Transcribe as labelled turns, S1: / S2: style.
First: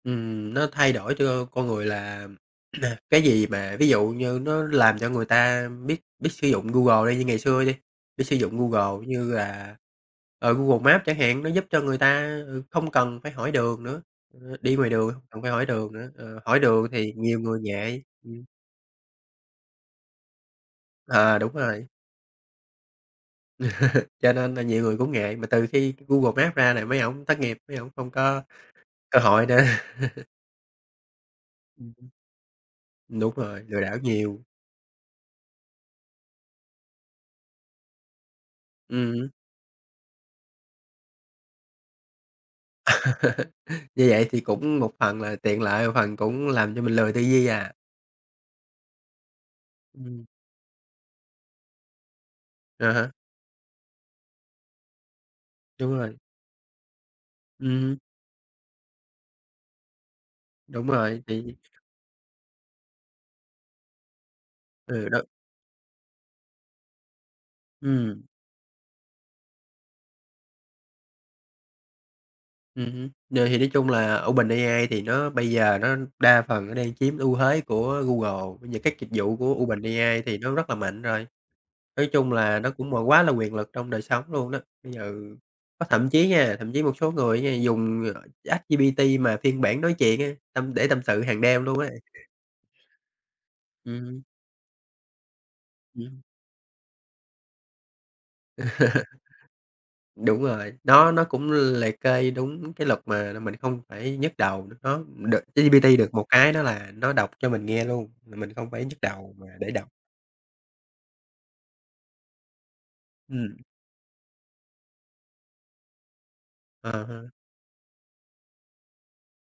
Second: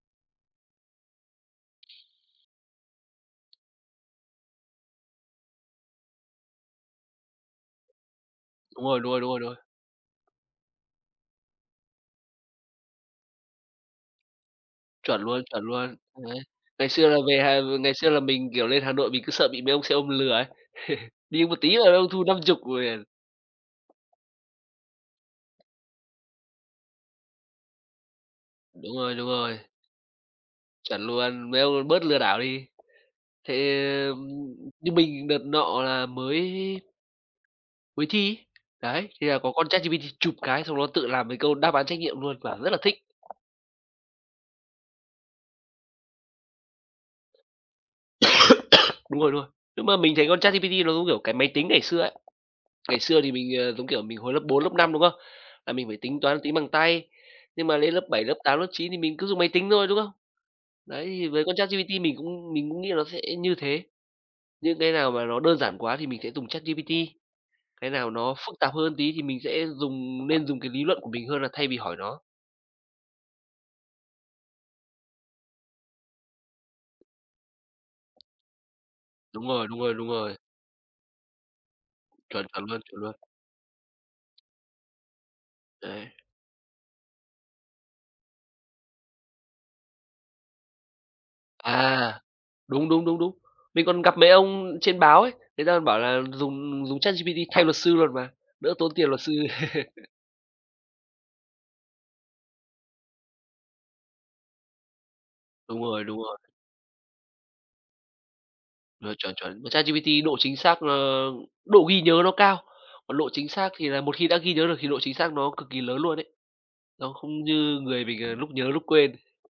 S1: Ừm, nó thay đổi cho con người là, cái gì mà, ví dụ như nó làm cho người ta biết biết sử dụng Google đi, như ngày xưa đi, biết sử dụng
S2: Đúng
S1: Google,
S2: rồi,
S1: giống
S2: đúng rồi, đúng
S1: như
S2: rồi, đúng rồi.
S1: là, ờ, Google Maps chẳng hạn, nó giúp cho người ta, ờ, không cần phải hỏi đường nữa. Ờ, đi ngoài đường hông
S2: Chuẩn
S1: cần
S2: luôn,
S1: phải
S2: chuẩn
S1: hỏi đường
S2: luôn,
S1: nữa,
S2: đấy.
S1: ờ, hỏi đường
S2: Ngày xưa
S1: thì
S2: là,
S1: nhiều
S2: về
S1: người
S2: hài ngày
S1: ngại,
S2: xưa là
S1: ừm.
S2: mình, kiểu, lên Hà Nội, mình cứ sợ bị mấy ông xe ôm lừa ấy,
S1: À,
S2: đi
S1: đúng
S2: một tí là
S1: rồi.
S2: mấy ông thu 50.000 [unintelligible]
S1: Cho nên là nhiều người cũng ngại, mà từ khi Google Maps ra là mấy ổng thất nghiệp, mấy ổng không có
S2: Đúng rồi,
S1: cơ
S2: đúng
S1: hội
S2: rồi.
S1: nữa.
S2: Chuẩn luôn, mấy ông
S1: Ừm
S2: bớt
S1: hứm.
S2: lừa đảo đi.
S1: Đúng
S2: Thế
S1: rồi, lừa đảo nhiều.
S2: như mình đợt nọ là mới mới thi ấy. Đấy
S1: Ừm hứm.
S2: thì là có con ChatGPT chụp cái xong nó tự làm mấy câu đáp án trắc nghiệm luôn, quả rất là thích.
S1: Như vậy thì cũng một phần là tiện lợi, một phần cũng làm cho mình lười tư duy à?
S2: Đúng rồi, đúng rồi. Nhưng mà mình
S1: Ừm.
S2: thấy con ChatGPT nó giống, kiểu, cái máy tính ngày xưa ấy.
S1: À
S2: Ngày
S1: há.
S2: xưa thì mình, ờ, giống kiểu, mình hồi lớp 4, lớp 5, đúng không? Là mình
S1: Đúng
S2: phải
S1: rồi.
S2: tính toán tính bằng tay. Nhưng mà
S1: Ừm
S2: lên
S1: hứm.
S2: lớp 7, lớp 8, lớp 9 thì mình cứ dùng máy tính thôi, đúng không?
S1: Đúng
S2: Đấy,
S1: rồi,
S2: thì với
S1: thì
S2: con ChatGPT mình cũng mình cũng nghĩ là nó sẽ như thế. Những cái
S1: Ừ,
S2: nào mà
S1: đúng.
S2: nó đơn giản quá thì mình sẽ dùng ChatGPT, cái nào
S1: Ừm.
S2: nó phức tạp hơn tí thì mình sẽ dùng, nên dùng cái lý luận của mình hơn là thay vì hỏi nó.
S1: Ừm hứm, rồi, thì nói chung là OpenAI thì nó bây giờ nó đa phần nó đang chiếm ưu thuế của Google, bây giờ các dịch vụ
S2: Đúng
S1: của
S2: rồi, đúng rồi, đúng
S1: OpenAI
S2: rồi.
S1: thì nó rất là mạnh rồi, nói chung
S2: Chuẩn,
S1: là
S2: chuẩn
S1: nó
S2: luôn,
S1: cũng
S2: chuẩn
S1: mà
S2: luôn.
S1: quá là quyền lực trong đời sống luôn đó. Bây giờ có
S2: Đấy.
S1: thậm chí nha, thậm chí một số người á nha, dùng, ờ, ChatGPT mà phiên bản nói chuyện á, tâm để tâm sự hàng đêm luôn á.
S2: À, đúng, đúng, đúng, đúng. Mình
S1: Ừm
S2: còn gặp
S1: hứm.
S2: mấy ông trên báo ấy, người ta còn bảo là
S1: [unintelligible]
S2: dùng dùng ChatGPT thay luật sư luôn mà, đỡ tốn tiền luật sư.
S1: Đúng rồi, nó nó cũng liệt kê đúng cái luật mà là mình không phải nhức đầu, n nó được
S2: Đúng
S1: ChatGPT
S2: rồi,
S1: được
S2: đúng
S1: một
S2: rồi.
S1: cái đó là nó đọc cho mình nghe luôn, mình mình không phải nhức
S2: Chuẩn,
S1: đầu
S2: chuẩn,
S1: mà
S2: chuẩn. Mà
S1: để đọc.
S2: ChatGPT độ chính xác, ờ, độ ghi nhớ nó cao, còn lộ chính
S1: Ừm.
S2: xác thì là một khi đã ghi nhớ được thì độ chính xác nó cực kỳ lớn luôn ấy.
S1: À
S2: Nó
S1: há.
S2: không như người mình, ờ, lúc nhớ lúc quên.